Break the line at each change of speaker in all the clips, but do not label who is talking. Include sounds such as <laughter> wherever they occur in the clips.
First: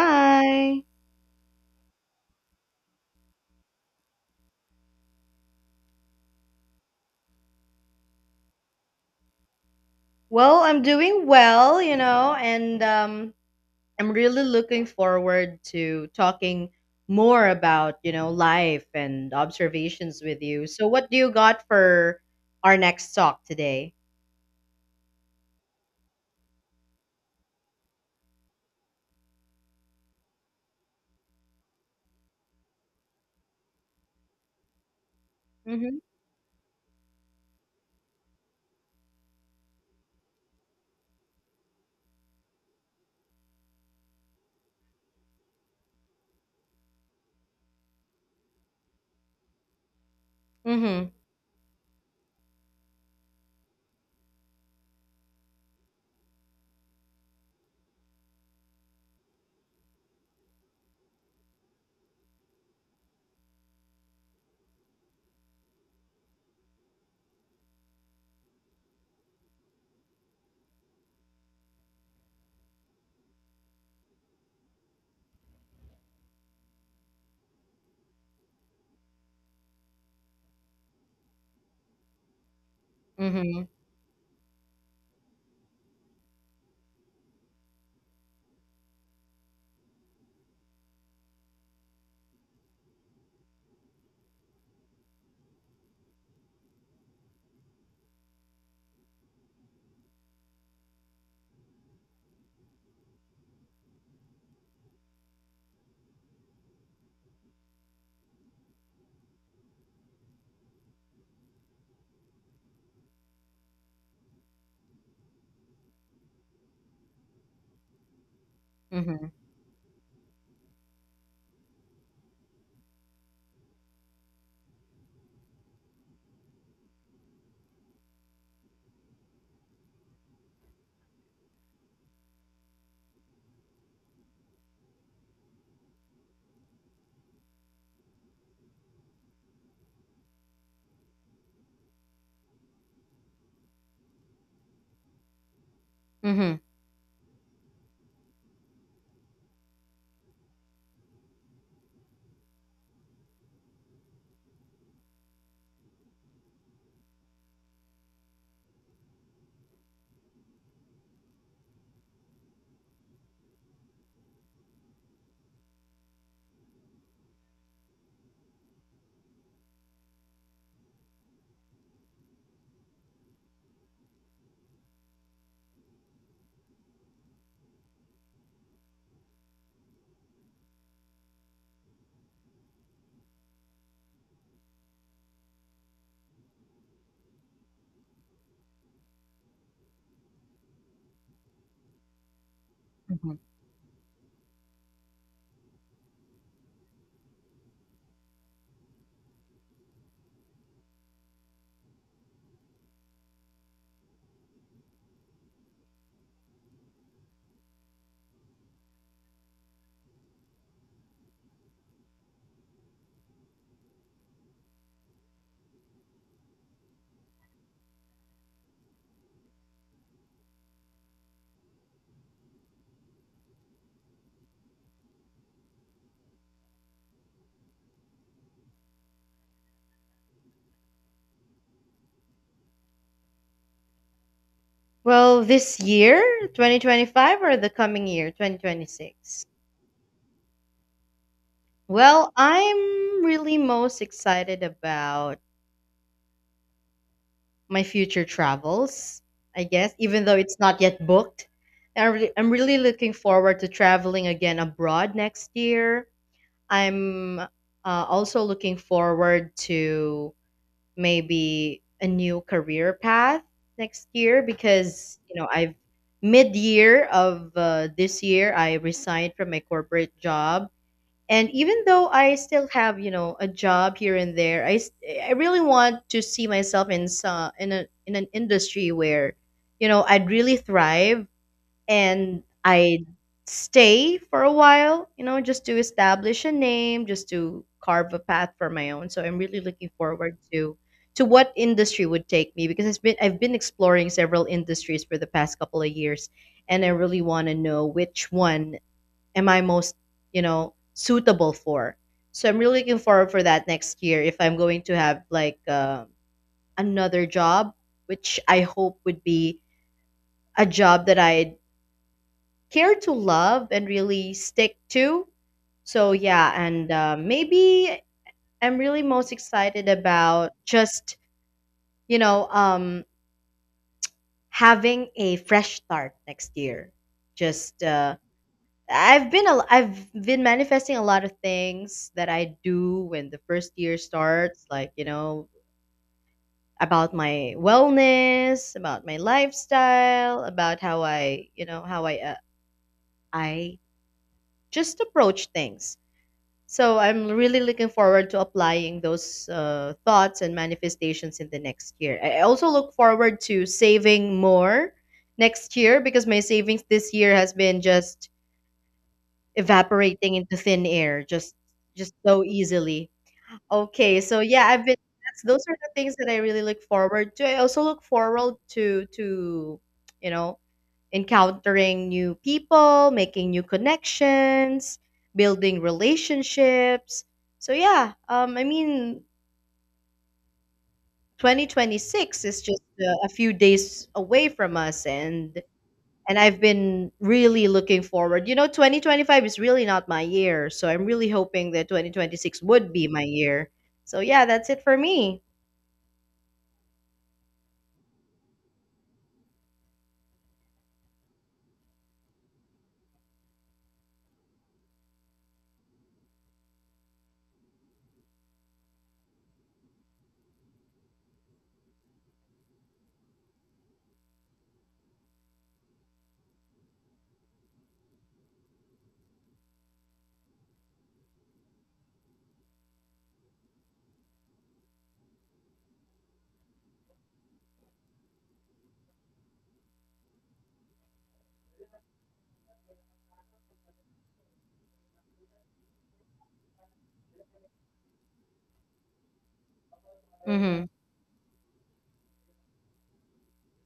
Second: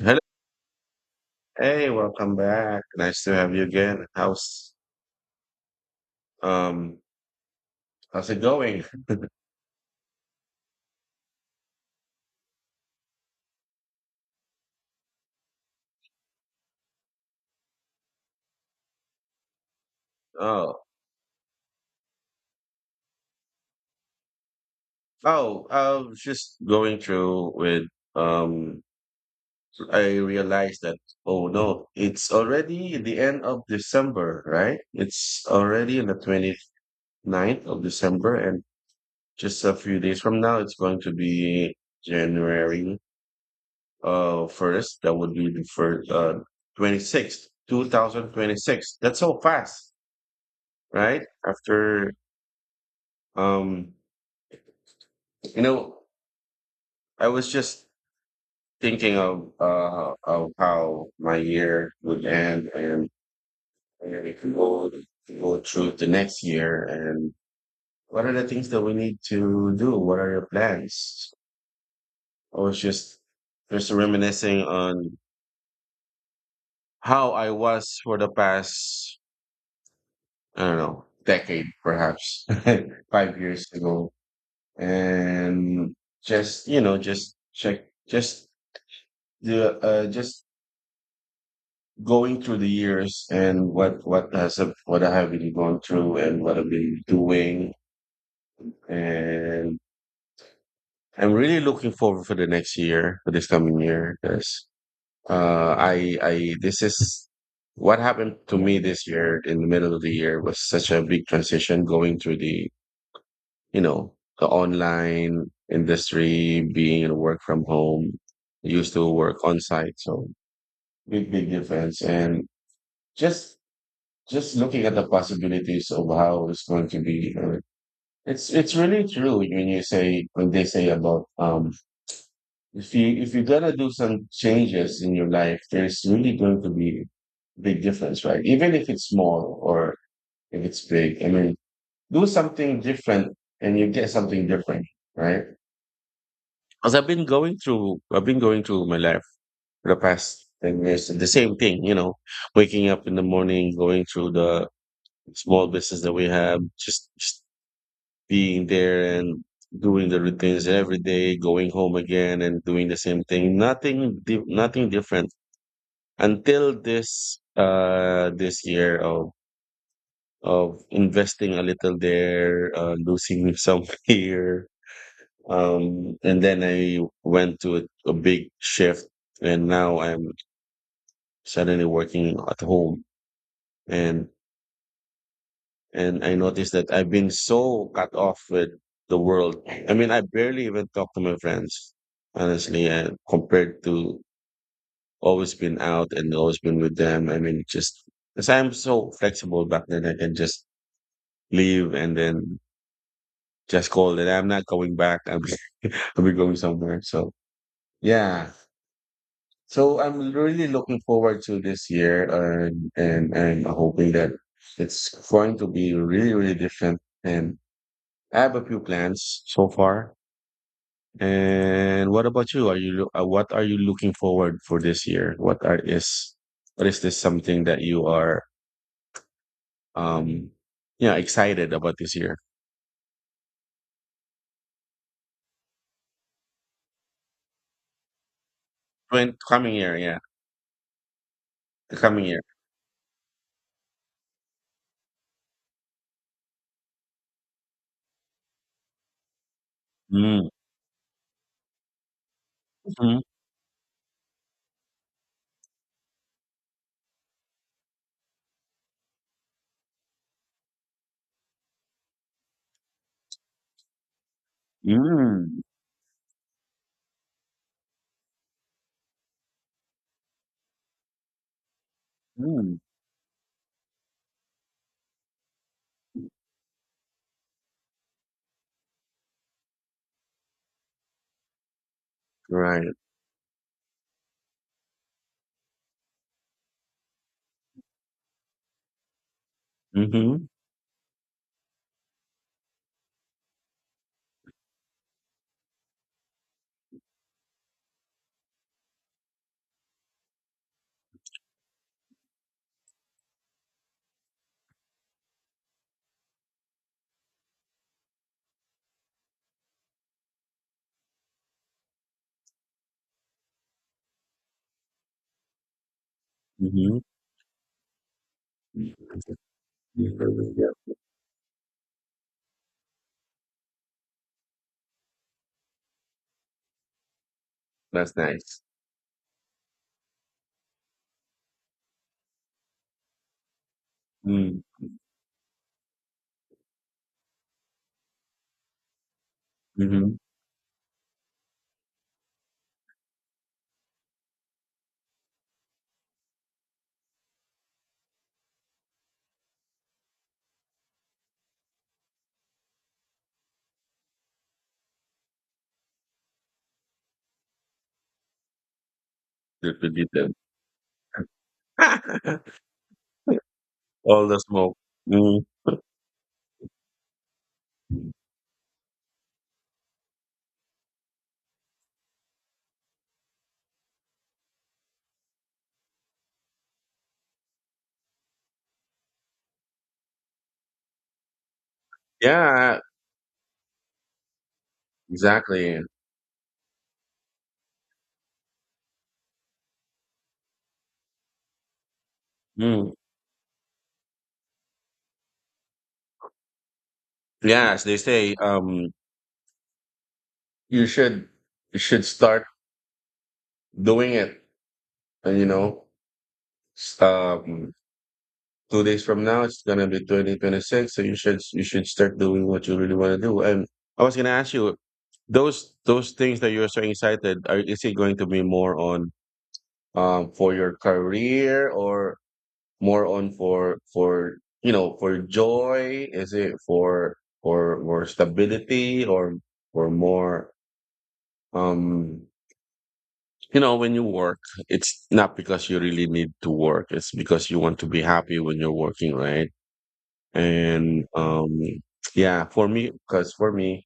Hello. Hey, welcome back. Nice to have you again. Um how's it going?
Well, I'm doing well, you know, and I'm really looking forward to talking more about, you know, life and observations with you.
Oh,
So, what do you got for our next talk today?
oh, I was just going through with, um I realized that oh no, it's already the end of December, right? It's
Mm-hmm.
already on the twenty ninth of December, and just a few days from now it's going to be January first. That would be the first 26th, 2026. That's so fast.
Mm-hmm.
Right? After um, you know, I was just thinking of how my year would end, and it can go through the next year, and what are the things that we need to do? What are your plans? I was just reminiscing on how I was for the past, I don't know, decade perhaps, <laughs> five
Mm-hmm.
years ago. And just, just check, just the, just going through the years and what I have been going through and what I've been doing. And I'm really looking forward for the next year, for this coming year, because I this is what happened to me this year. In the middle of the year was such a big transition, going through the, you know the online industry, being in work from home. Used to
Mm-hmm.
work on site, so big difference. And just, looking at the possibilities of how it's going to be. Or it's really true when you say when they say about, if you if you're gonna do some changes in your life, there's really going to be big difference, right? Even if it's small, or if it's big, I mean, do something different and you get something different, right?
Mm-hmm.
Because I've been going through my life for the past 10 years the same thing, you know, waking up in the morning, going through the small business that we have, just, being there and doing the routines every day, going home again and doing the same thing. Nothing, nothing different until this, this year of, investing a little there, losing some <laughs> here. And then I went to a, big shift, and now I'm suddenly working at home. And And I noticed that I've been so cut off with the world. I mean, I barely even talk to my friends, honestly, and
Hmm.
compared to always been out and always been with them. I mean, just because I'm so flexible back then, I can just leave and then just call that I'm not going back. I'm <laughs> I'll be going somewhere. So yeah. So I'm really looking forward to this year, and I'm hoping that it's going to be really, really different. And I have a few plans so far. And what about you? What are you looking forward for this year? What is this something that you are, um yeah, excited about this year?
Well, this year, 2025, or the coming year,
When
2026?
coming year, yeah, the coming
Well,
year.
I'm really most excited about my future travels, I guess, even though
Mm,
it's not yet booked. And I'm really looking
mhm,
forward to traveling again abroad next year. I'm also looking forward to maybe a new career path next year because, you know,
mm,
I've mid year of this year, I resigned from my corporate job, and even though I still
mm.
have, you know, a job here and there, I really want to see myself in some in a in an industry where, you know, I'd really thrive, and
Right.
I'd stay for a while, you know, just to establish a name, just to carve a path for my own. So I'm really looking forward
Mm-hmm.
to what industry would take me, because it's been I've been exploring several industries for the past couple of years, and I really want to know which one am I most, you know, suitable for. So I'm really looking forward for that next year if I'm going to have like another job, which I hope would be a job that I care to love and really stick to. So yeah, and
Mm-hmm.
maybe I'm really most
Mm-hmm.
excited about just, you know, having a fresh start next year. Just
That's nice.
I've been manifesting a lot of things that I do when the first year
Mm,
starts, like, you know, about my wellness, about my
mm-hmm.
lifestyle, about how I, you know, how I just approach things. So I'm really looking forward to applying those thoughts and manifestations in the next year. I also look forward to saving more next year, because my savings this year has been just
Good to be
evaporating
them.
into thin air, just so easily.
<laughs>
Okay,
All the
so yeah,
smoke.
I've been
Mm.
those are the things that I really look forward to. I also look forward to, you know, encountering new people, making new connections, building relationships. So yeah, I mean, 2026 is
Yeah,
just a few days away from us,
exactly.
and I've been really looking forward. You know, 2025 is really not my year, so I'm really hoping that 2026 would
Mm.
be my year. So yeah, that's it for me.
Yeah, as they say, you should start doing it. And, s- um, 2 days from now it's gonna be 2026. So you should start doing what you really want to do. And I was gonna ask you, those things that you're so excited. Is it going to be more on, for your career, or more on, for, for joy? Is it for, for stability, or, more? um You know, when you work, it's not because you really need to work. It's because you want to be happy when you're working, right?
Mhm.
And, yeah, for me. Because for me,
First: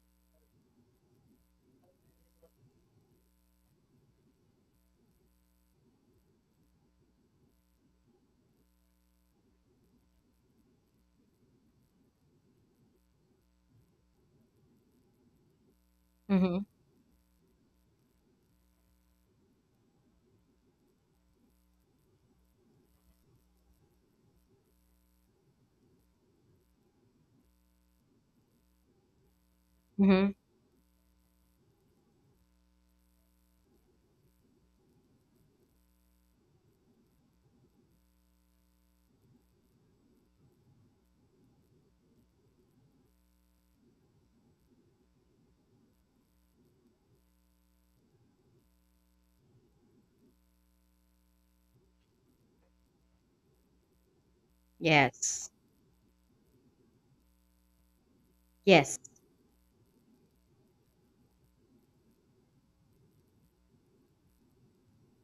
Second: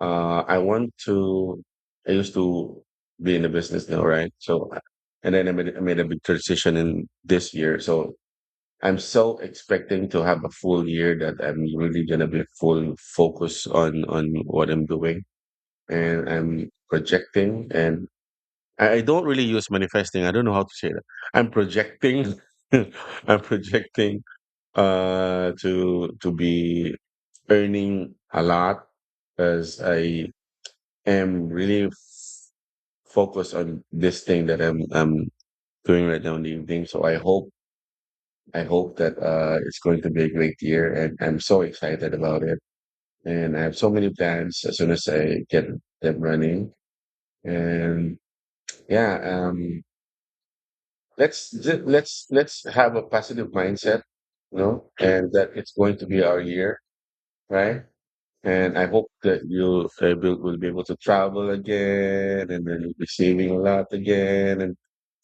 I want to. I used to be in the business now, right? So, and then I made a big transition in this year. So I'm so expecting to have a full year that I'm really gonna be full focus on, what I'm doing. And
Mhm.
I'm projecting, and I don't really use manifesting. I don't know how to say that. I'm projecting. <laughs> I'm projecting, to, be earning a lot, because I
Mhm.
am really focused on this thing that I'm doing right now in the evening. So I hope that it's going to be a great year, and I'm so excited about it. And I have so many plans as soon as I get them running. And yeah, let's, let's have a positive mindset, and that
Yes.
it's going to be our year, right? And I
Yes.
hope that you, will, be able to travel again, and then you'll be saving a lot again, and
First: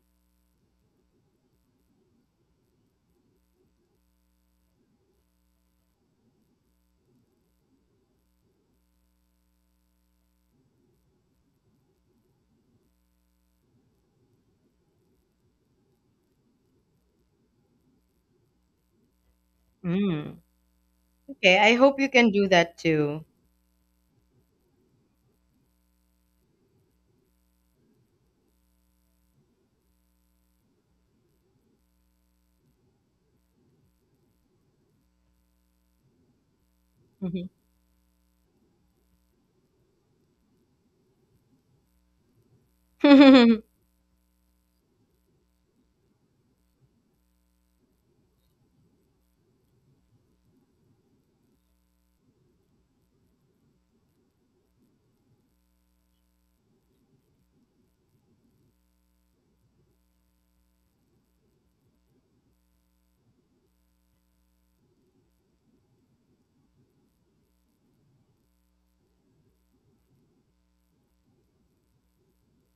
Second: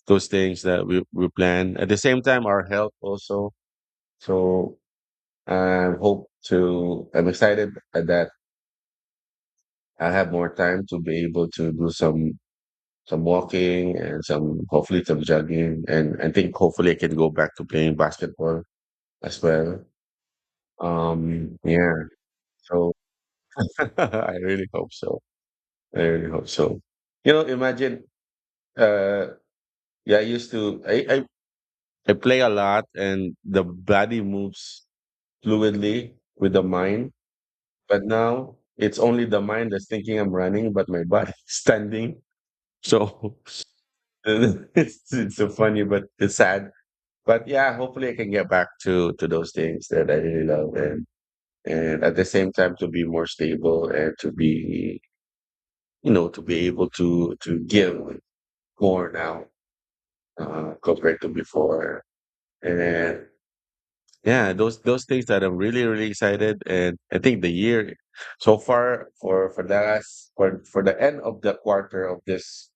those things that we, plan, at the same time our health also. So I hope to I'm excited that I have more time to be able to do some, walking and some, hopefully, some jogging. And I think hopefully I can go back to playing basketball as well.
Mm. Okay, I
Yeah,
hope you can do that
so
too.
<laughs> I really hope so. I really hope so. You know, imagine, uh, yeah. I used to, I play a lot, and the body moves fluidly with the mind,
Mhm.
but now it's only the mind that's thinking I'm running, but my body <laughs> is standing. So
<laughs>
<laughs> it's so funny, but it's sad. But yeah, hopefully I can get back to, those things that I really love, and at the same time to be more stable, and to be, to be able to, give more now, compared to before. And then, yeah, those, things that I'm really, really excited. And I think the year so far, for, the last, for, the end of the quarter of this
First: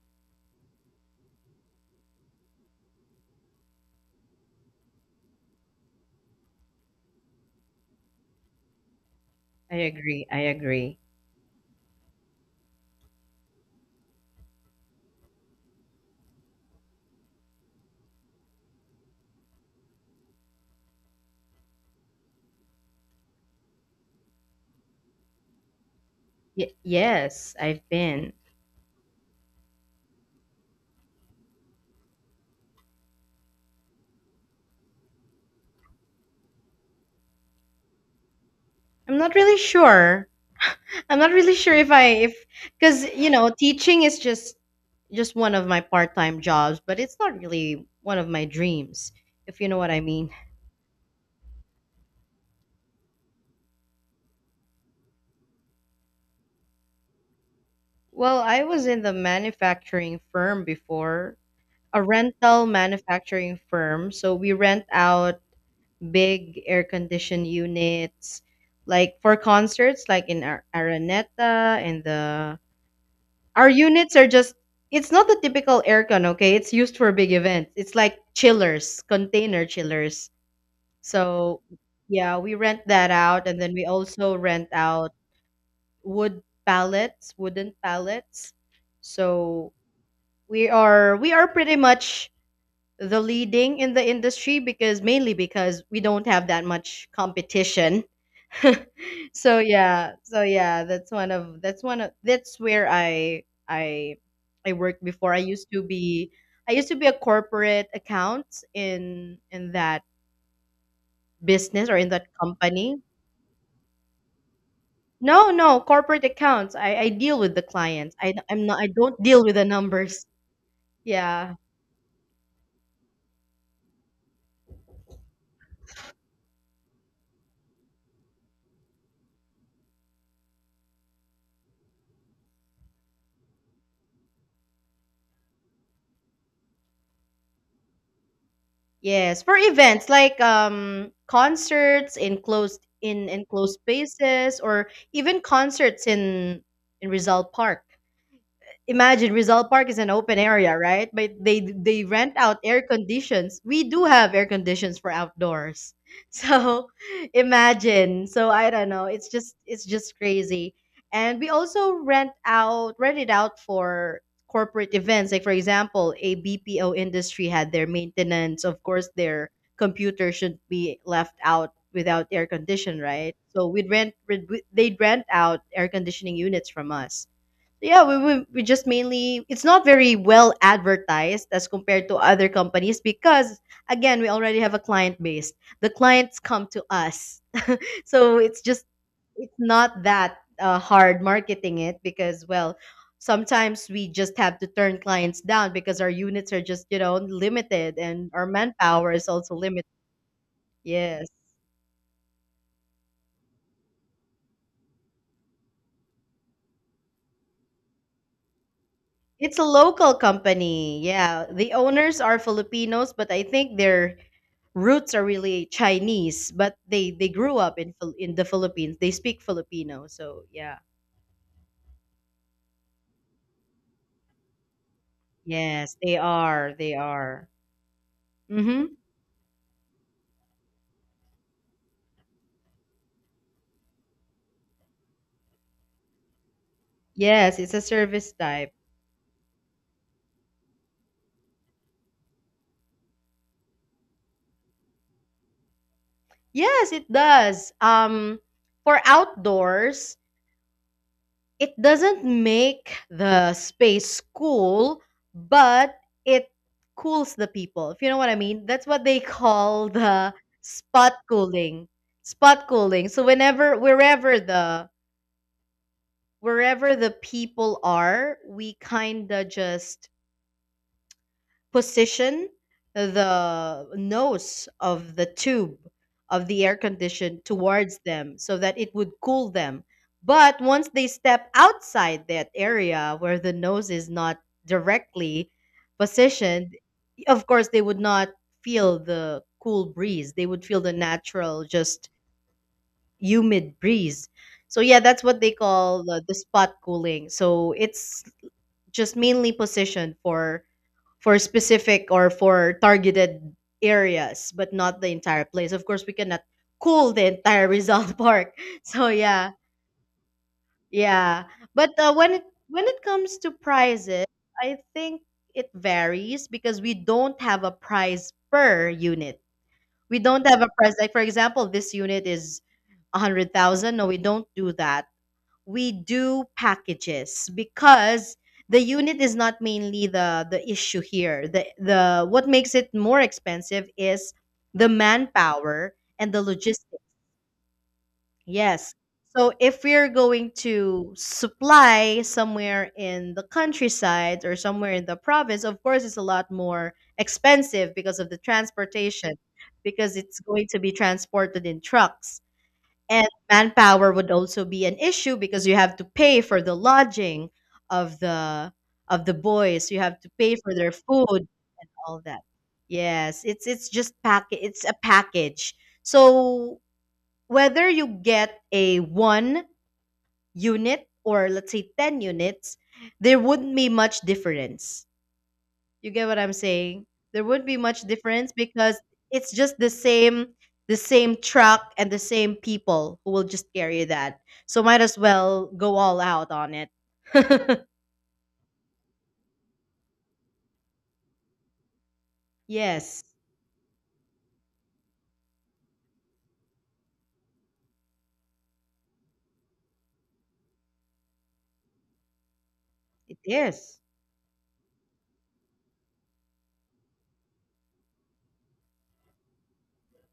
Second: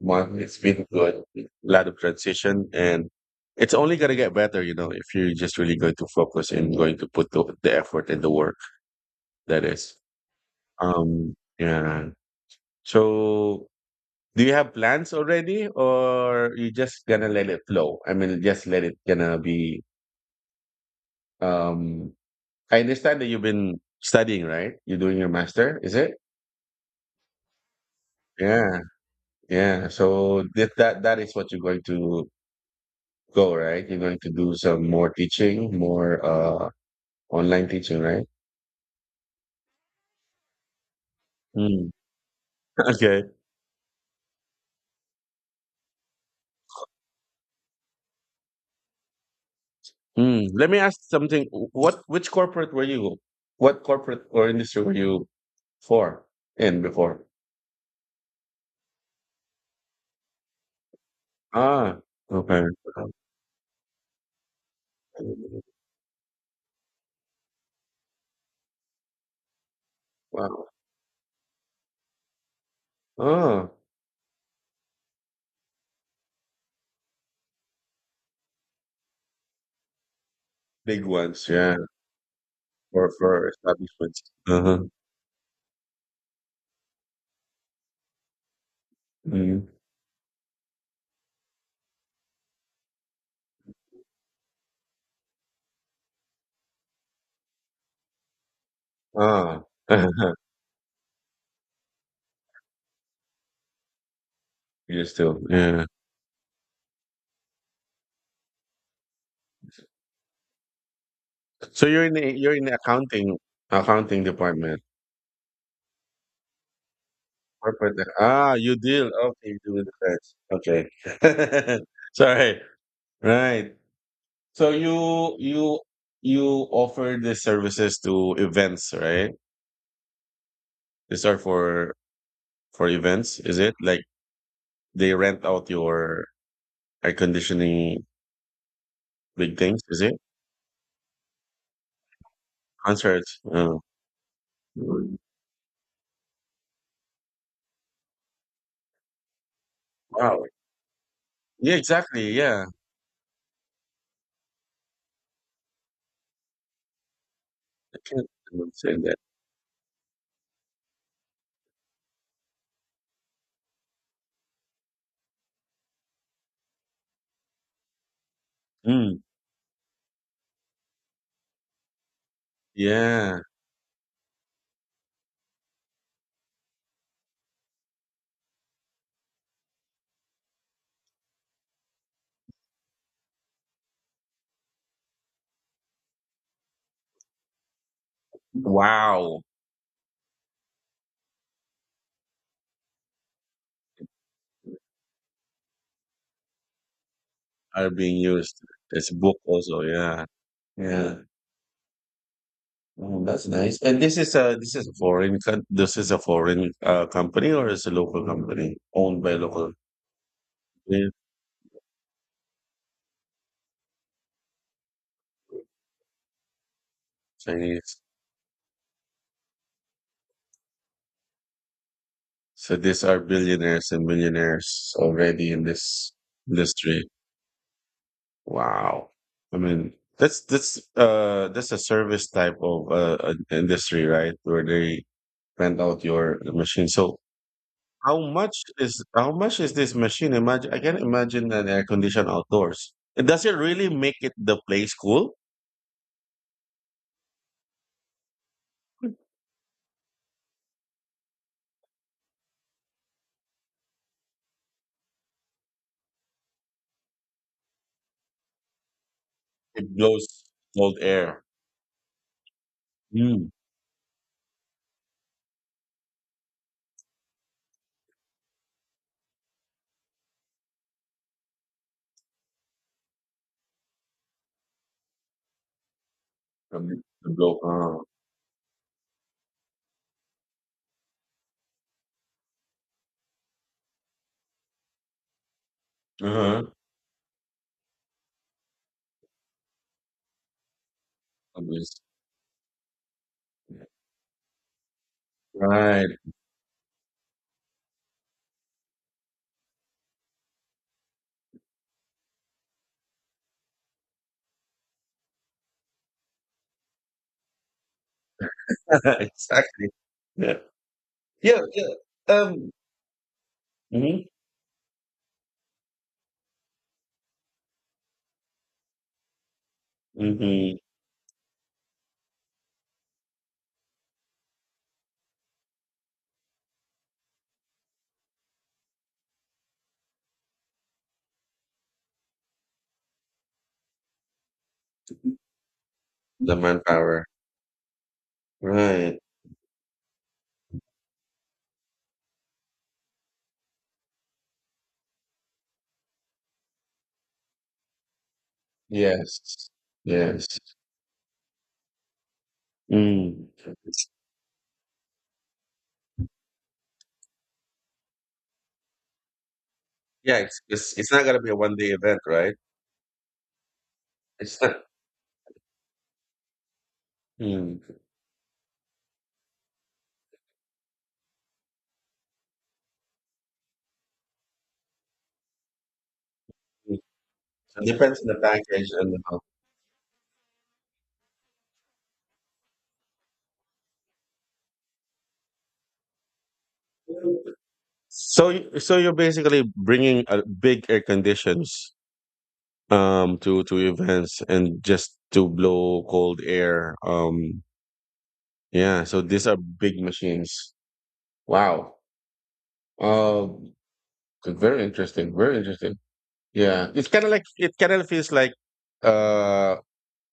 month, it's been good. A lot of transition, and it's only going to get better, if you're just really going to focus and going to put the, effort and the work that
I
is,
agree. I agree.
um yeah so. Do you have plans already, or you just gonna let it flow? I mean, just let it gonna be. Um, I understand that you've been studying, right? You're doing your master, is it?
Yes, I've been.
Yeah, yeah. So that, that is what you're going to go, right? You're going to do some more teaching, more, online teaching, right?
I'm not really sure. I'm not really sure
Mm.
if I if
<laughs>
because,
Okay.
you know, teaching is just one of my part-time jobs, but it's not really one of my dreams, if you know what I mean.
Mm. Let me ask something. What Which corporate were you? What corporate or industry were you for in before?
Well, I was in the manufacturing firm before, a
Ah,
rental
okay.
manufacturing firm. So we rent out big air conditioned units like for concerts like in
Wow.
Araneta and the our
Oh,
units are just it's not the typical aircon, okay? It's used for big events. It's like chillers, container chillers.
big ones,
So,
yeah,
yeah, we rent that
for,
out, and then we
establishments.
also rent
Uh-huh.
out wooden pallets.
Mhm.
So we are pretty much the leading in the industry, because mainly because we don't have that much competition. <laughs> So
Ah.
yeah,
<laughs>
so yeah, that's one of that's where I I worked
You
before.
still, yeah.
I used to be a corporate account in that
So
business or
you're
in
in the,
that company.
accounting, department.
No, no, corporate accounts. I deal with the
Corporate,
clients. I'm
you
not I
deal.
don't deal
Okay,
with
you
the
deal with the
numbers.
clients.
Yeah.
Okay. <laughs> Sorry. Right. So you offer the services to events, right? These are for, events, is it? Like they rent out your air conditioning,
Yes, for
big things, is
events
it?
like concerts in closed in
Concerts.
enclosed
Oh.
spaces, or
Mm.
even concerts in Rizal Park. Imagine Rizal Park is an open
Wow.
area, right? But
Yeah,
they
exactly.
rent out
Yeah.
air conditions. We do have air conditions for outdoors. <laughs> So
I
imagine.
can't
So I don't
say
know.
that.
It's just crazy. And we also rent it out for corporate events. Like for example, a BPO industry had their maintenance. Of course,
Mm.
their computer should be left out without air condition, right?
Yeah.
So they'd rent out air conditioning units from us. Yeah, we just mainly it's not very well advertised as compared to other companies, because again, we already have a client base, the clients come to us. <laughs> So it's just
Wow.
it's not that hard marketing it, because well, sometimes we just have to turn clients down, because our units are just, you know,
Are
limited,
being
and our
used. There's
manpower is
book
also
also.
limited.
Yeah. Yeah.
Yes,
Oh, that's nice. And this is a, this is a foreign, company, or is a local company, owned by
it's a
local
local company.
company?
Yeah, the owners are Filipinos, but I think they're roots are really Chinese, but they grew up in
Chinese.
In the Philippines. They speak Filipino, so yeah.
So these are billionaires and millionaires already in
Yes,
this
they are. They
industry.
are. Mm-hmm.
Wow. I mean, that's a service type of, industry, right? Where they rent out your machine. So
Yes, it's a
how
service
much
type.
is, this machine? Imagine I can imagine an air conditioned outdoors. And does it really make it the place cool?
Yes, it does. For outdoors, it doesn't make the space cool, but it cools the people. If you know what I mean, that's what they <laughs> call
It blows
the
cold
spot
air.
cooling. Spot cooling. So
Mm.
whenever, wherever the people are, we kind of just position the nose of the tube of the air
From the,
condition
blow,
towards
oh,
them so that it would cool them. But once they step outside that area where the nose is not directly
uh-huh.
positioned, of course, they would not feel the cool breeze. They would feel the natural,
Obvious.
just humid breeze. So yeah, that's what they call
Right.
the spot cooling. So it's just mainly positioned for specific or for targeted areas, but not the entire place. Of course, we cannot cool the entire Rizal <laughs> Park. So
<laughs>
yeah,
Exactly. Yeah.
yeah.
Yeah,
But
yeah. Um,
when it comes to prices,
mhm,
I think it varies, because we don't have a price per unit. We don't have a
mhm.
price, like for example, this unit is 100,000. No, we don't do that. We do packages, because the unit is not mainly the issue here. The what makes it more expensive is the manpower and the
The
logistics.
manpower.
Yes.
Right.
So if we're going to supply somewhere in the countryside or somewhere in the province, of course it's a lot more expensive because of the transportation,
Yes.
because it's
Yes.
going to be transported in trucks, and
Mm. It's-
manpower would also be an issue, because you have to pay for the lodging of the of the boys, you have to
Yeah,
pay
it's
for their
it's it's not gonna
food,
be a 1 day event,
all that.
right?
Yes,
It's
it's
not.
a package. So
Mm.
whether you get a one unit, or let's say 10 units, there wouldn't be much difference. You get what I'm
Mm.
saying? There wouldn't be
It
much
depends on the
difference,
package
because
and the,
it's just the same, the same truck and the same people who will just carry that. So might as well go all out on it. <laughs>
so, so you're basically bringing a big air conditions,
Yes,
to, events, and just to blow cold air, yeah, so these are big machines. Wow.
it
um
is.
Very interesting, very interesting. Yeah, it kind of feels like, uh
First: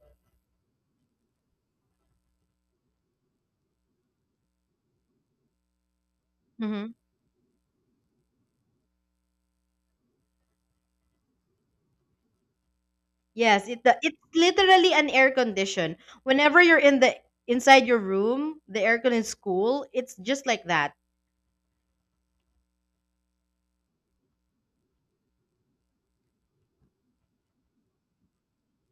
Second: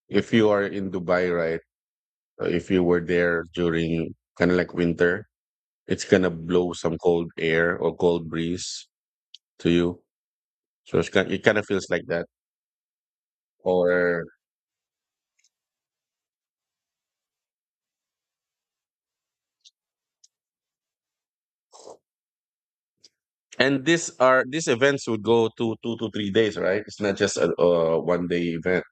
if you are in Dubai, right? If you were there during kind of like winter, it's gonna blow
Mhm.
some cold air or cold breeze to you. So it kind of feels like that,
Yes, it's
or.
literally an air condition. Whenever you're in the inside your room, the aircon in school, it's just like that.
And these events would go to 2 to 3 days, right? It's not just 1 day event,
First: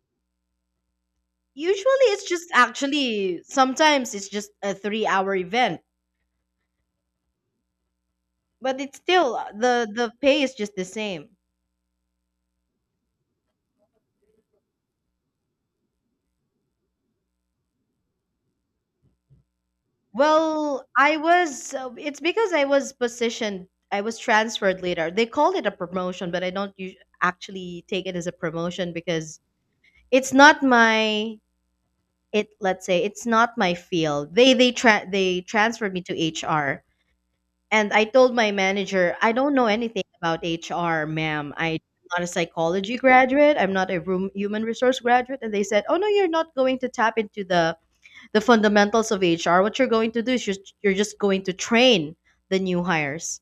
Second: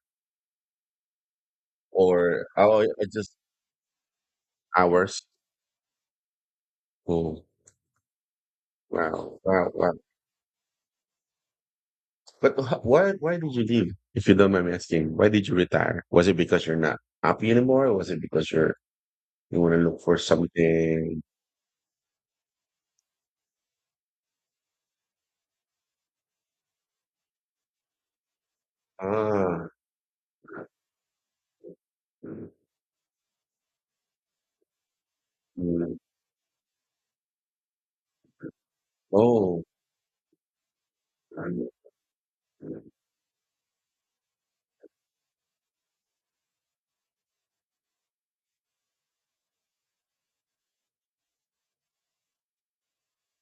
Usually it's just
or, oh, it's just
actually sometimes it's just a 3-hour
hours.
hour event,
Oh,
but it's still
wow, wow, wow.
the pay is just the same.
But, why did you leave? If you don't mind me asking, why did you retire? Was it because you're not happy anymore, or was it because you want to look for
Well, I
something?
was. It's because I was positioned. I was transferred later. They called it a promotion, but I don't actually take it as a promotion, because
Ah,
it's not my. It,
mm,
let's say, it's not my field. They transferred
mm.
me to HR, and I told my manager, I don't
Oh,
know anything about HR, ma'am.
mm,
I'm not a
mm.
psychology graduate. I'm not a room, human resource graduate. And they said, oh no, you're not going to tap into the fundamentals of HR. What you're going to do is just, you're just going to train the new hires.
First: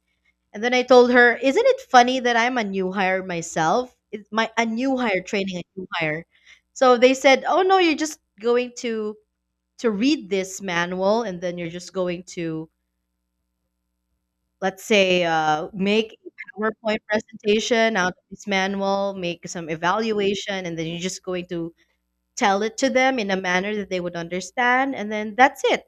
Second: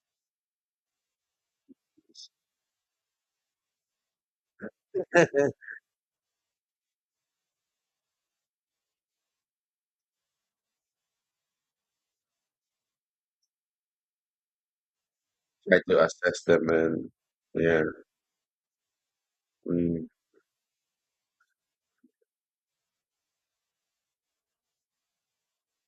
And then I told her, isn't it funny that I'm a new hire myself? It's my a new hire
<laughs>
training a new hire. So they said, oh no, you're just going to read this manual, and then you're just going to, let's say,
Try to
make
assess
a
them,
PowerPoint
and yeah,
presentation out of this manual, make some
mm,
evaluation, and then you're just going to tell it to them in a manner that they would understand, and then that's it.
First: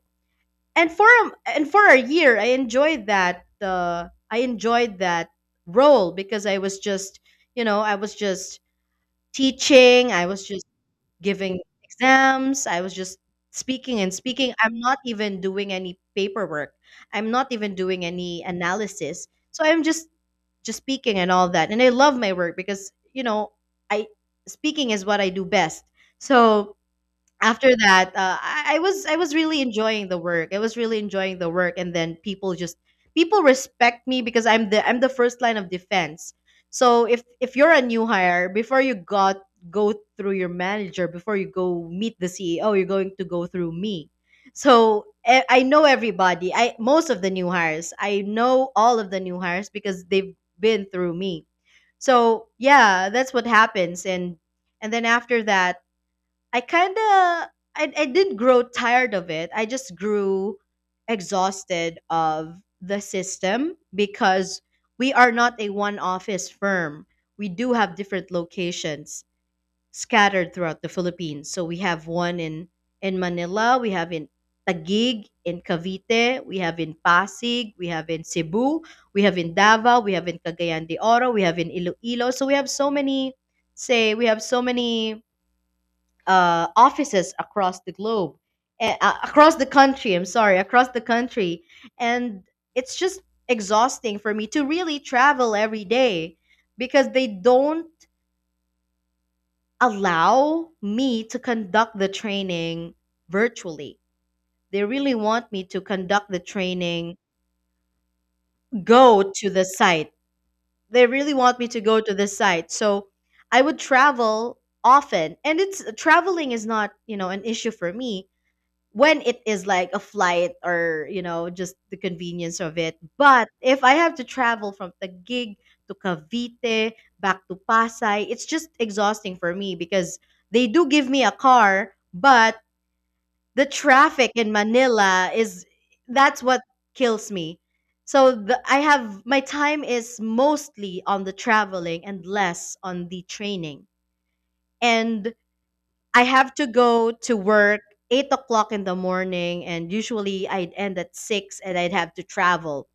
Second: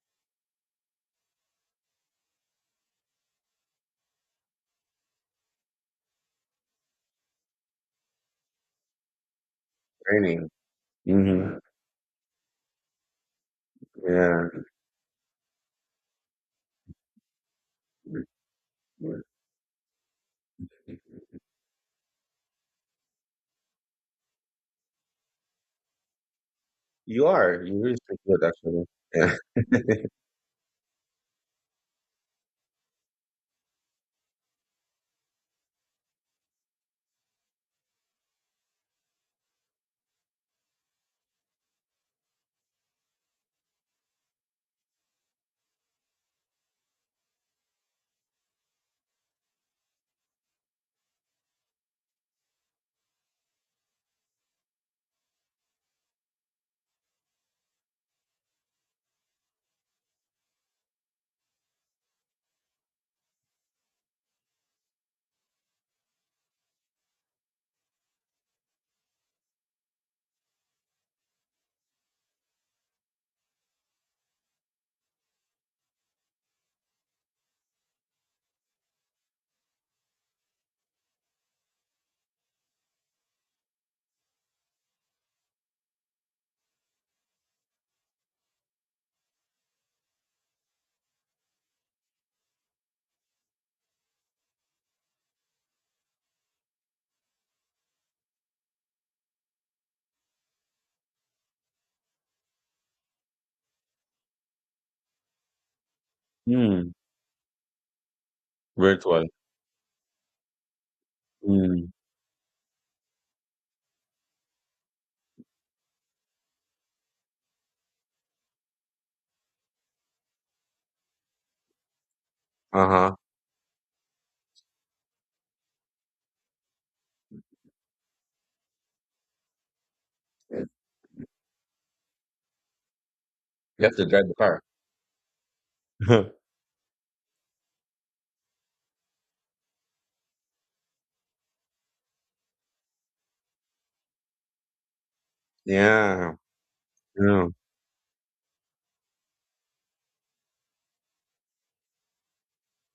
And for a, and for a year, I enjoyed that, I enjoyed that role, because I was just, you know, I was just teaching, I was
training.
just
Hmm.
giving exams, I was just speaking and
Yeah.
speaking. I'm not even doing any paperwork, I'm not even doing
Mm,
any analysis, so I'm just
mm.
speaking and all that. And I love my work, because, you know, I speaking is what I do best. So
You are.
after
You really
that,
speak good, actually.
I was
Yeah.
really
<laughs>
enjoying the work. I was really enjoying the work, and then people respect me, because I'm the first line of defense. So if you're a new hire, before you got go through your manager, before you go meet the CEO, you're going to go through me. So I know everybody. I most of the new hires. I know all of the new hires because they've been through me. So yeah, that's what happens, and then after that I kind of I didn't grow tired of it. I just grew exhausted of the system because we are not a one office firm. We do have different locations scattered throughout the Philippines. So we have one in Manila, we have in Taguig, in Cavite, we have in Pasig, we have in Cebu, we have in Davao, we have in Cagayan de Oro, we have in Iloilo. So we have so many say we have so many offices across the globe, across the country. I'm sorry, across the country, and it's just exhausting for me to really travel every day because they don't allow me to conduct the training virtually. They really want me to conduct the
Mm.
training,
Virtual.
go to the site. They really want me to
Mm.
go to the site. So I would travel often. And it's traveling is not, an issue for me when it is like a flight or just the convenience of it,
Uh-huh.
but if I have to travel from Taguig to Cavite back to Pasay, it's just exhausting for me because they do give me a car, but the
You have to drive
traffic
the
in
car.
Manila is that's
<laughs>
what kills me. So the, I have my time is mostly on the traveling and less on the training. And I
Yeah.
have to go to
No,
work 8 o'clock in the morning, and usually I'd end at 6 and I'd have to travel.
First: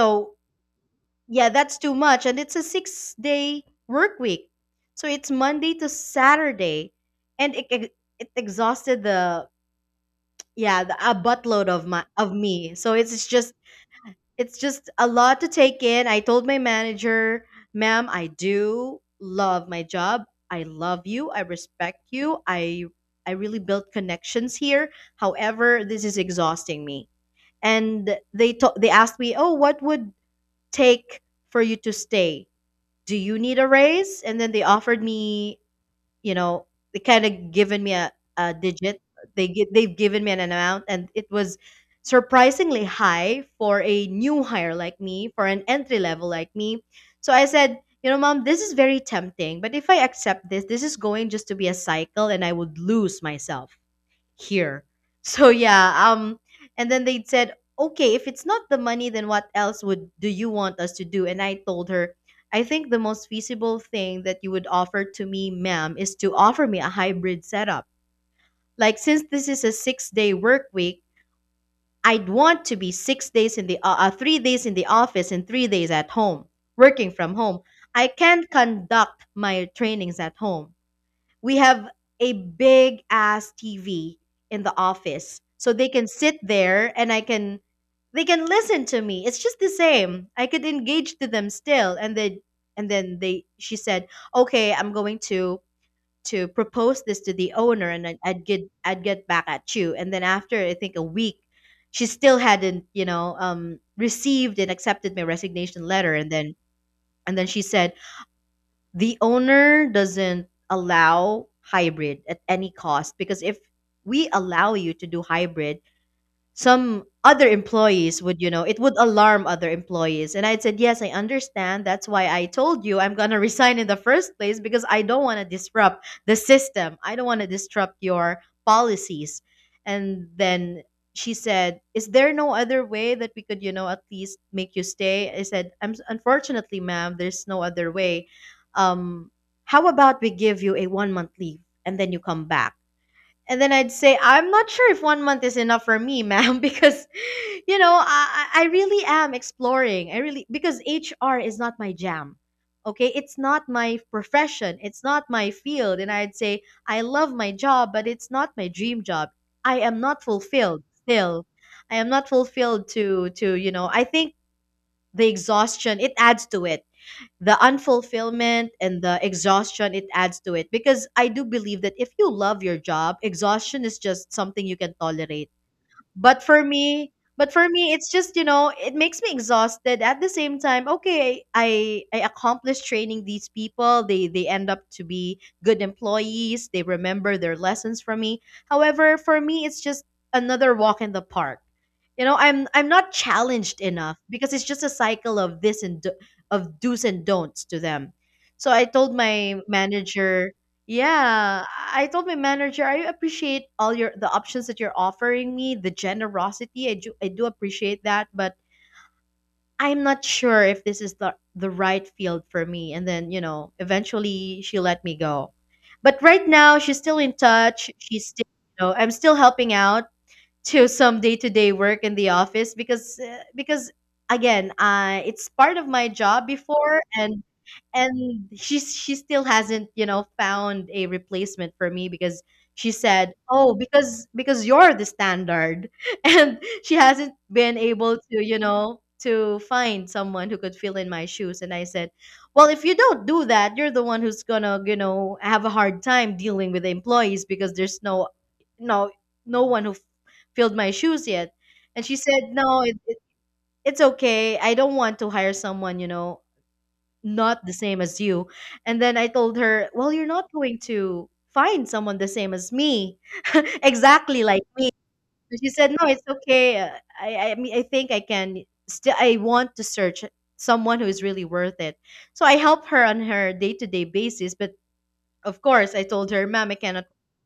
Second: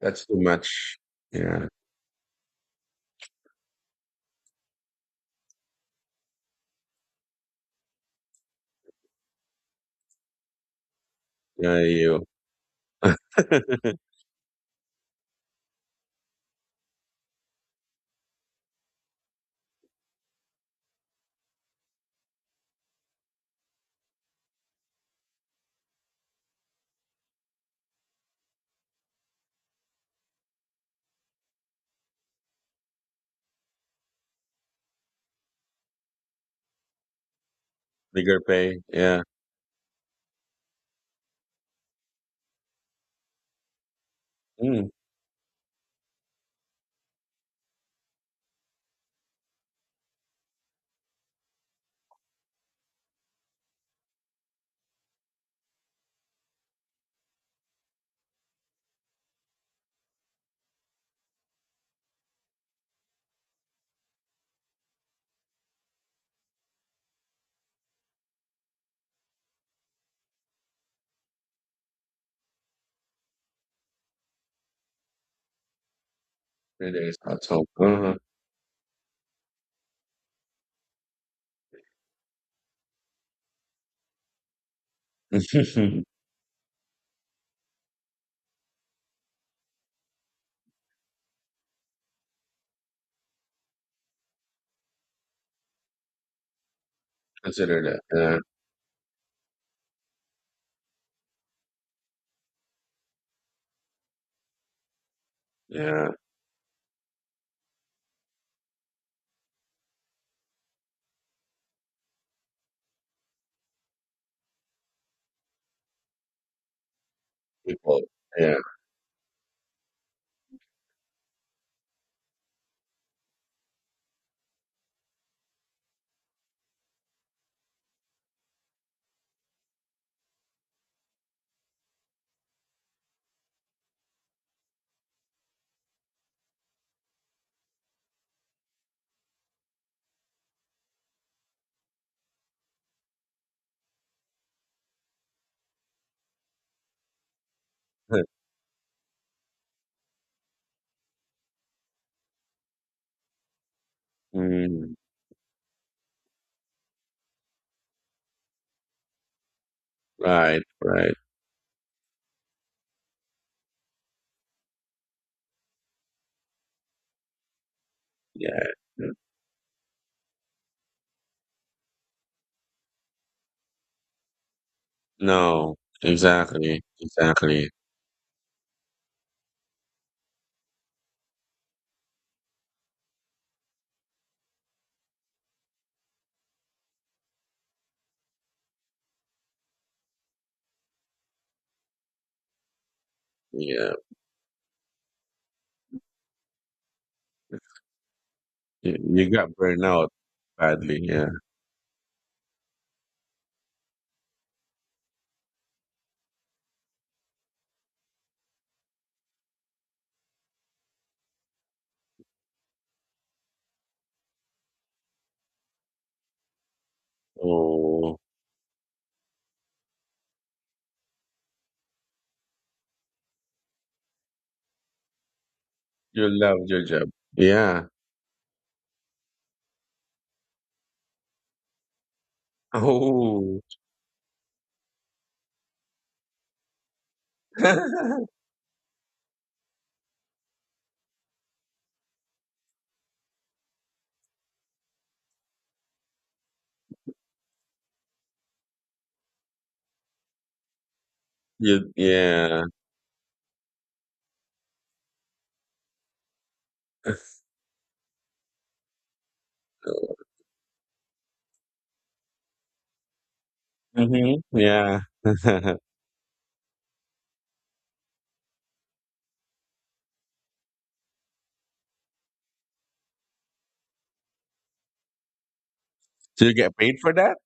that's too much.
yeah,
Yeah.
that's too much. And it's a 6 day work week. So it's Monday to Saturday. And it exhausted a buttload
Yeah,
of my
you.
of me. So
<laughs>
it's just a lot to take in. I told my manager, ma'am, I do love my job. I love you. I respect you. I really built connections here. However, this is exhausting me. And they asked me, "Oh, what would take for you to stay? Do you need a raise?" And then they offered me, you know, they kind of given me
Bigger
a
pay.
digit.
Yeah.
They've given me an amount, and it was surprisingly high for a new hire
Mm.
like me, for an entry level like me. So I said, you know, mom, this is very tempting, but if I accept this, this is going just to be a cycle, and I would lose myself here. So yeah, and then they said, "Okay, if it's not the money, then what else would do you want us to do?" And I told her, "I think the most feasible thing that you would offer to me, ma'am, is to offer me a hybrid setup. Like since this is a 6-day work week, I'd want to be 6 days in the 3 days in the office and 3 days at home,
It
working
is.
from
That's
home.
hope.
I
Uh-huh.
can conduct my trainings at home." We have a big ass TV in the office. So they
<laughs>
can sit there and I can they can listen to me. It's just the same. I could engage to them still. And then and then they she said, "Okay, I'm going to propose this to the
Consider
owner
that.
and
Yeah.
I'd get back at you." And then after I think a week, she still hadn't, you know, received and accepted my resignation
Yeah.
letter. And then she said, the owner doesn't allow hybrid at any cost because if we allow you to do hybrid, some other
People.
employees would, you
Yeah.
know, it would alarm other employees. And I said, yes, I understand. That's why I told you I'm going to <laughs> resign in the first place, because I don't want to disrupt the system. I don't want to disrupt your policies. And then she said, is there no other way that we could, you know, at least make you stay? I said, I'm unfortunately, ma'am, there's no other way. Um, how about we give you a 1 month leave and then you come back? And then I'd say, I'm not sure if 1 month is enough for me, ma'am, <laughs> because, you know,
<laughs>
I really am exploring. I really, because HR is not my jam. Okay. It's not my profession.
Mm.
It's not my field. And I'd say, I love my job, but it's not my dream job. I am not
Right.
fulfilled
Right.
still. I am not fulfilled you know, I think the exhaustion, it adds to it. The
Yeah.
unfulfillment and
Yeah.
the exhaustion it adds to it, because I do believe that if you love your job, exhaustion is just something you can tolerate.
No.
but for
Exactly.
me, but for
Exactly.
me, it's just, you know, it makes me exhausted. At the same time, okay, I accomplished training these people. They end up to be good employees. They remember their lessons from me. However, for me, it's just another walk in the park. You know, I'm not challenged
Yeah.
enough, because it's just a cycle of this and do, of do's and don'ts to them. So I
You,
told
you got
my
burned out
manager,
badly. Yeah.
yeah, I told my manager, I appreciate all your the options that you're offering me, the generosity. I do appreciate that, but I'm not sure if this is the right field for me. And then, you know, eventually she let me go. But right now she's still in touch.
Oh,
She's still, you know, I'm still helping out to some day-to-day work in the office, because again, I it's part of my
you
job
love your
before.
job.
And
Yeah.
she still hasn't, you know, found a replacement for me, because she said,
Oh,
oh, because you're the standard, <laughs> and she hasn't been able
<laughs>
to, you know, to find someone who could fill in my shoes. And I said, well, if you don't do that, you're the one who's gonna, you know, have a hard time dealing with the employees, because there's no no one who filled my shoes yet.
you,
And she said,
yeah.
no, it's okay, I don't want to hire someone, you know, not the same as you. And then I told her, well, you're not going to find someone the same as me, <laughs>
Hmm.
exactly like me.
Yeah.
And she
<laughs>
said, no, it's okay. I mean, I think I can still, I want to search someone who is really worth it. So I help her on her day to day basis. But of course, I told her,
Do you
ma'am, I
get paid
cannot
for that?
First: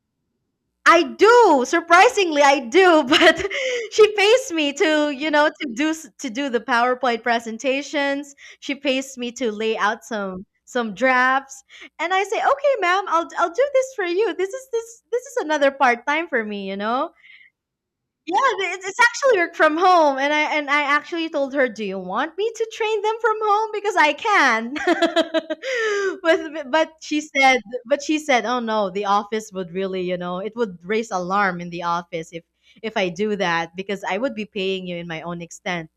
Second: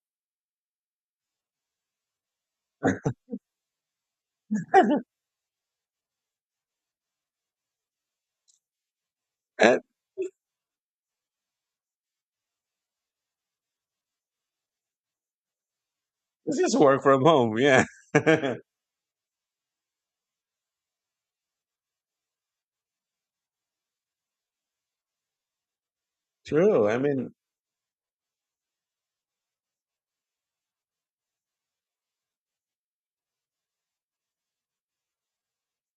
I do. Surprisingly, I do. <laughs>
<laughs>
But she pays me to, you know, to do the PowerPoint presentations. She pays me to lay
Eh,
out some drafts, and I say, "Okay, ma'am, I'll do this for you. This is another part time for
it's
me, you
just work
know."
from home. Yeah.
Yeah,
<laughs>
it's actually work from home, and I actually told her, "Do you want me to train them from home, because I can?" <laughs> but
True.
but
I
she
mean,
said, "Oh no, the office would really, you know, it would raise alarm in the office if I do that, because I would be paying you in my own extent."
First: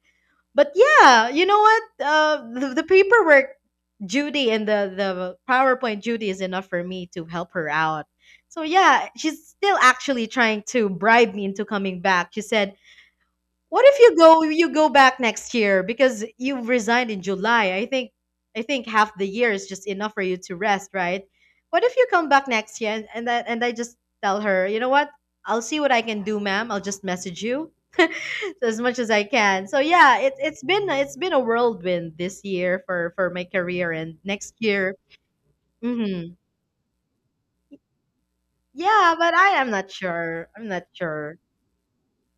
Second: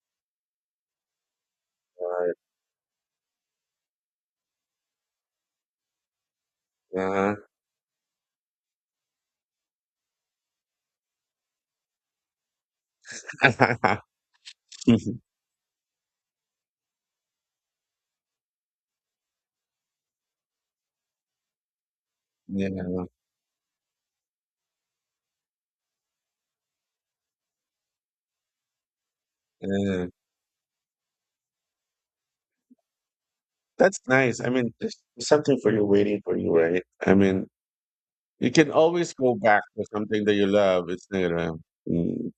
But yeah, you know what? The paperwork Judy and the PowerPoint Judy is enough for me to
uh,
help her out. So yeah, she's still actually trying to bribe me into coming back. She said, what if
<laughs>
you go back next year, because you've resigned in July? I think half the year is just enough for you to rest, right? What if you come back next year, and
yeah.
and I just tell her, "You know what? I'll see what I can do, ma'am. I'll just message you." <laughs> as much as I can. So
Yeah.
yeah, it's been a whirlwind this year for my career
That's
and
nice. I
next
mean,
year.
there's something for you, waiting
Hmm.
for you, right? I mean, you can always
Yeah, but
go
I
back
am
to
not
something that you
sure. I'm not
love. It's not
sure.
gonna. Mm.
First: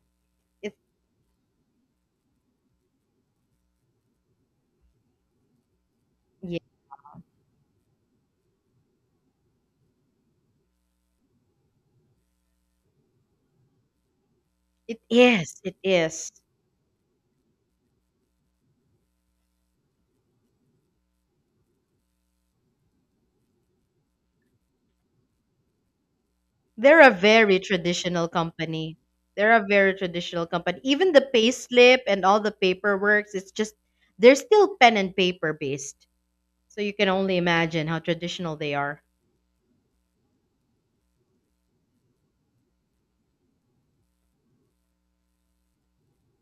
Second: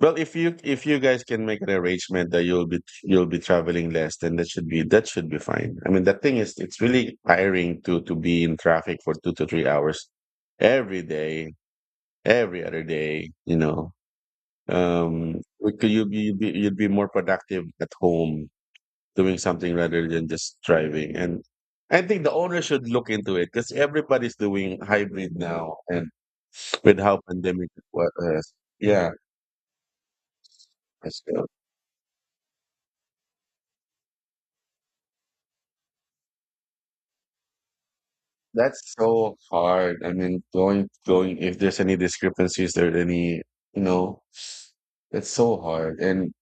Well, if
It
you guys can make an arrangement that you'll be traveling less, then that should be fine. I mean, the thing is,
yeah,
it's really tiring to, be in traffic for 2 to 3 hours every day, every other day. You know,
it is.
we
It
could,
is.
you'd be more productive at home doing something rather than just driving. And I think the owner should look into it because everybody's doing hybrid now, and
They're
with
a
how
very
pandemic it
traditional
was,
company.
yeah.
They're a very traditional company. Even the
Yes,
pay slip and all the paperwork, it's just they're still pen and paper based. So you can only imagine how traditional they
that's
are.
so hard. I mean, going, if there's any discrepancies, there any, you know, it's so hard. And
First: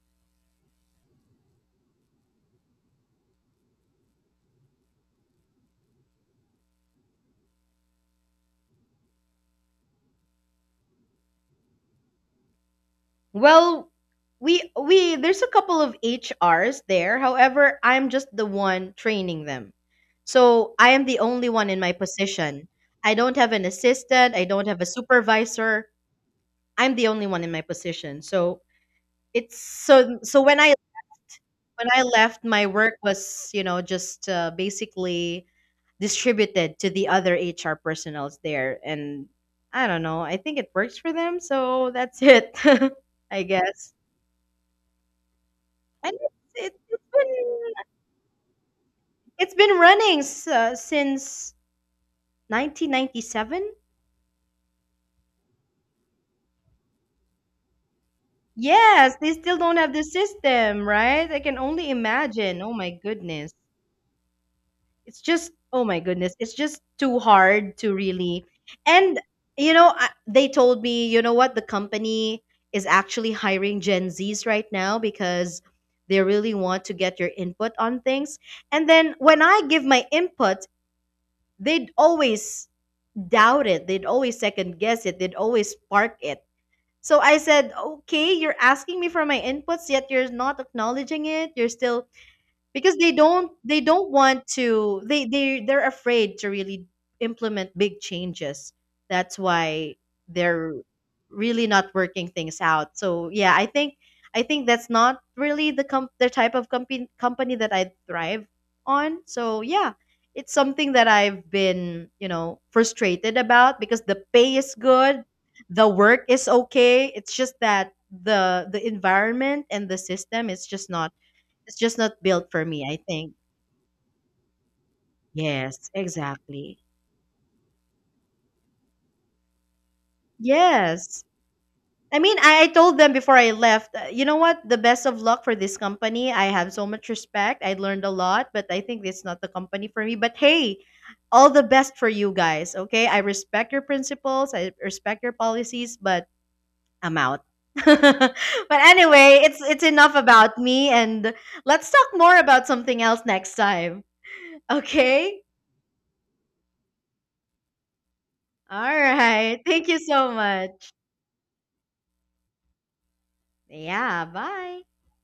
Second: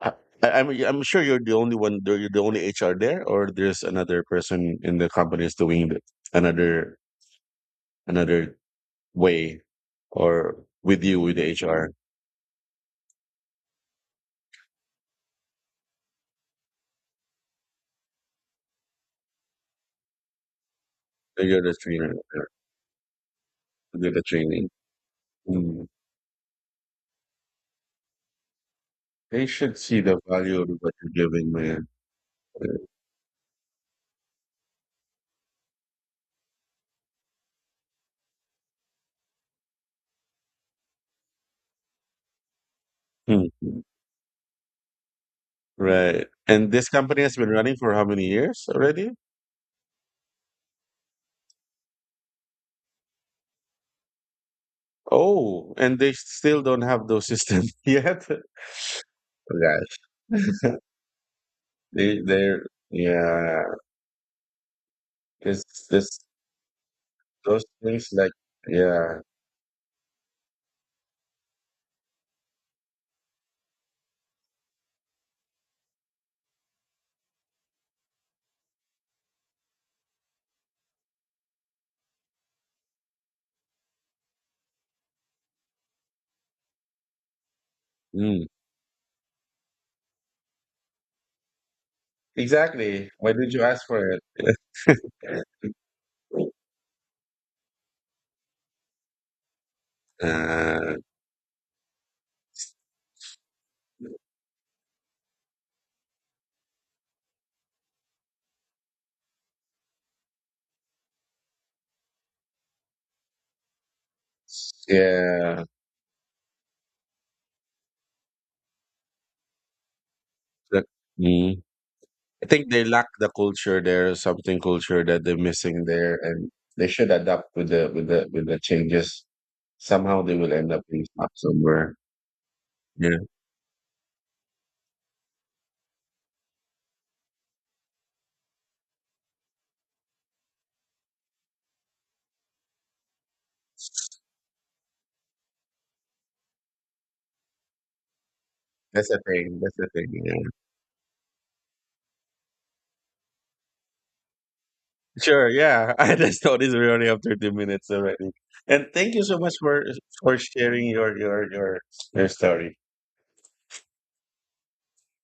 I, I'm sure you're the only one. You're the only HR there, or there's another person in the company is doing it another, another way, or with you, with the HR.
Well, we there's a couple of HRs there. However, I'm just the one training them. So I am the only
You're
one
the
in my
trainer.
position. I don't have an
You're the
assistant, I don't
training.
have a
Mm.
supervisor. I'm the only one in my position. So
They
it's
should see
so
the
so when
value of
I
what you're giving,
when
man.
I left, my work was, you know, just basically distributed to the other HR personals there. And I don't know, I think it works for them. So that's it, <laughs> I
Mm.
guess. And
Right. And this company has been running for how many years already?
it's been running since 1997.
Oh, and they still don't have those systems <laughs> yet. Gosh.
Yes, they still don't have the system, right? I can only imagine.
They're,
Oh my goodness.
yeah.
It's just, oh
It's
my
this,
goodness, it's just too
those
hard to
things like,
really.
yeah.
And they told me, you know what, the company is actually hiring gen z's right now, because they really want to get your input on things. And then when I give my input, they'd always doubt it, they'd always second guess it, they'd always park it. So I said, okay,
Mm.
you're asking me for my inputs, yet you're not acknowledging it, you're still, because
Exactly. Why did you
they
ask
don't
for it?
want to, they
<laughs>
they're afraid to really implement big changes, that's why they're
Uh,
really not working things out. So yeah, I think that's not really the type of company that I thrive on. So yeah, it's something that I've been, you know, frustrated about, because the pay is good,
yeah.
the work is okay, it's just that the environment and the system is
The-
just not,
mm.
it's just not
I
built for
think
me,
they
I
lack the
think.
culture there, something culture that they're missing
Yes,
there, and
exactly.
they should adapt with the, with the changes. Somehow they will end up being
Yes.
stuck somewhere.
I mean, I told them
Yeah,
before I left, you know what? The best of luck for this company. I have so much respect. I learned a lot, but I think it's not the company for me. But hey, all the best for you guys, okay? I respect your principles, I respect your policies, but I'm out. <laughs> But
that's the
anyway,
thing. That's
it's
the thing.
enough
Yeah.
about me, and let's talk more about something else next time. <laughs> Okay?
Sure, yeah. <laughs> I just noticed we already have 30 minutes already.
All
And thank you so much
right.
for,
Thank you so
sharing
much.
your, story.
Yeah, bye.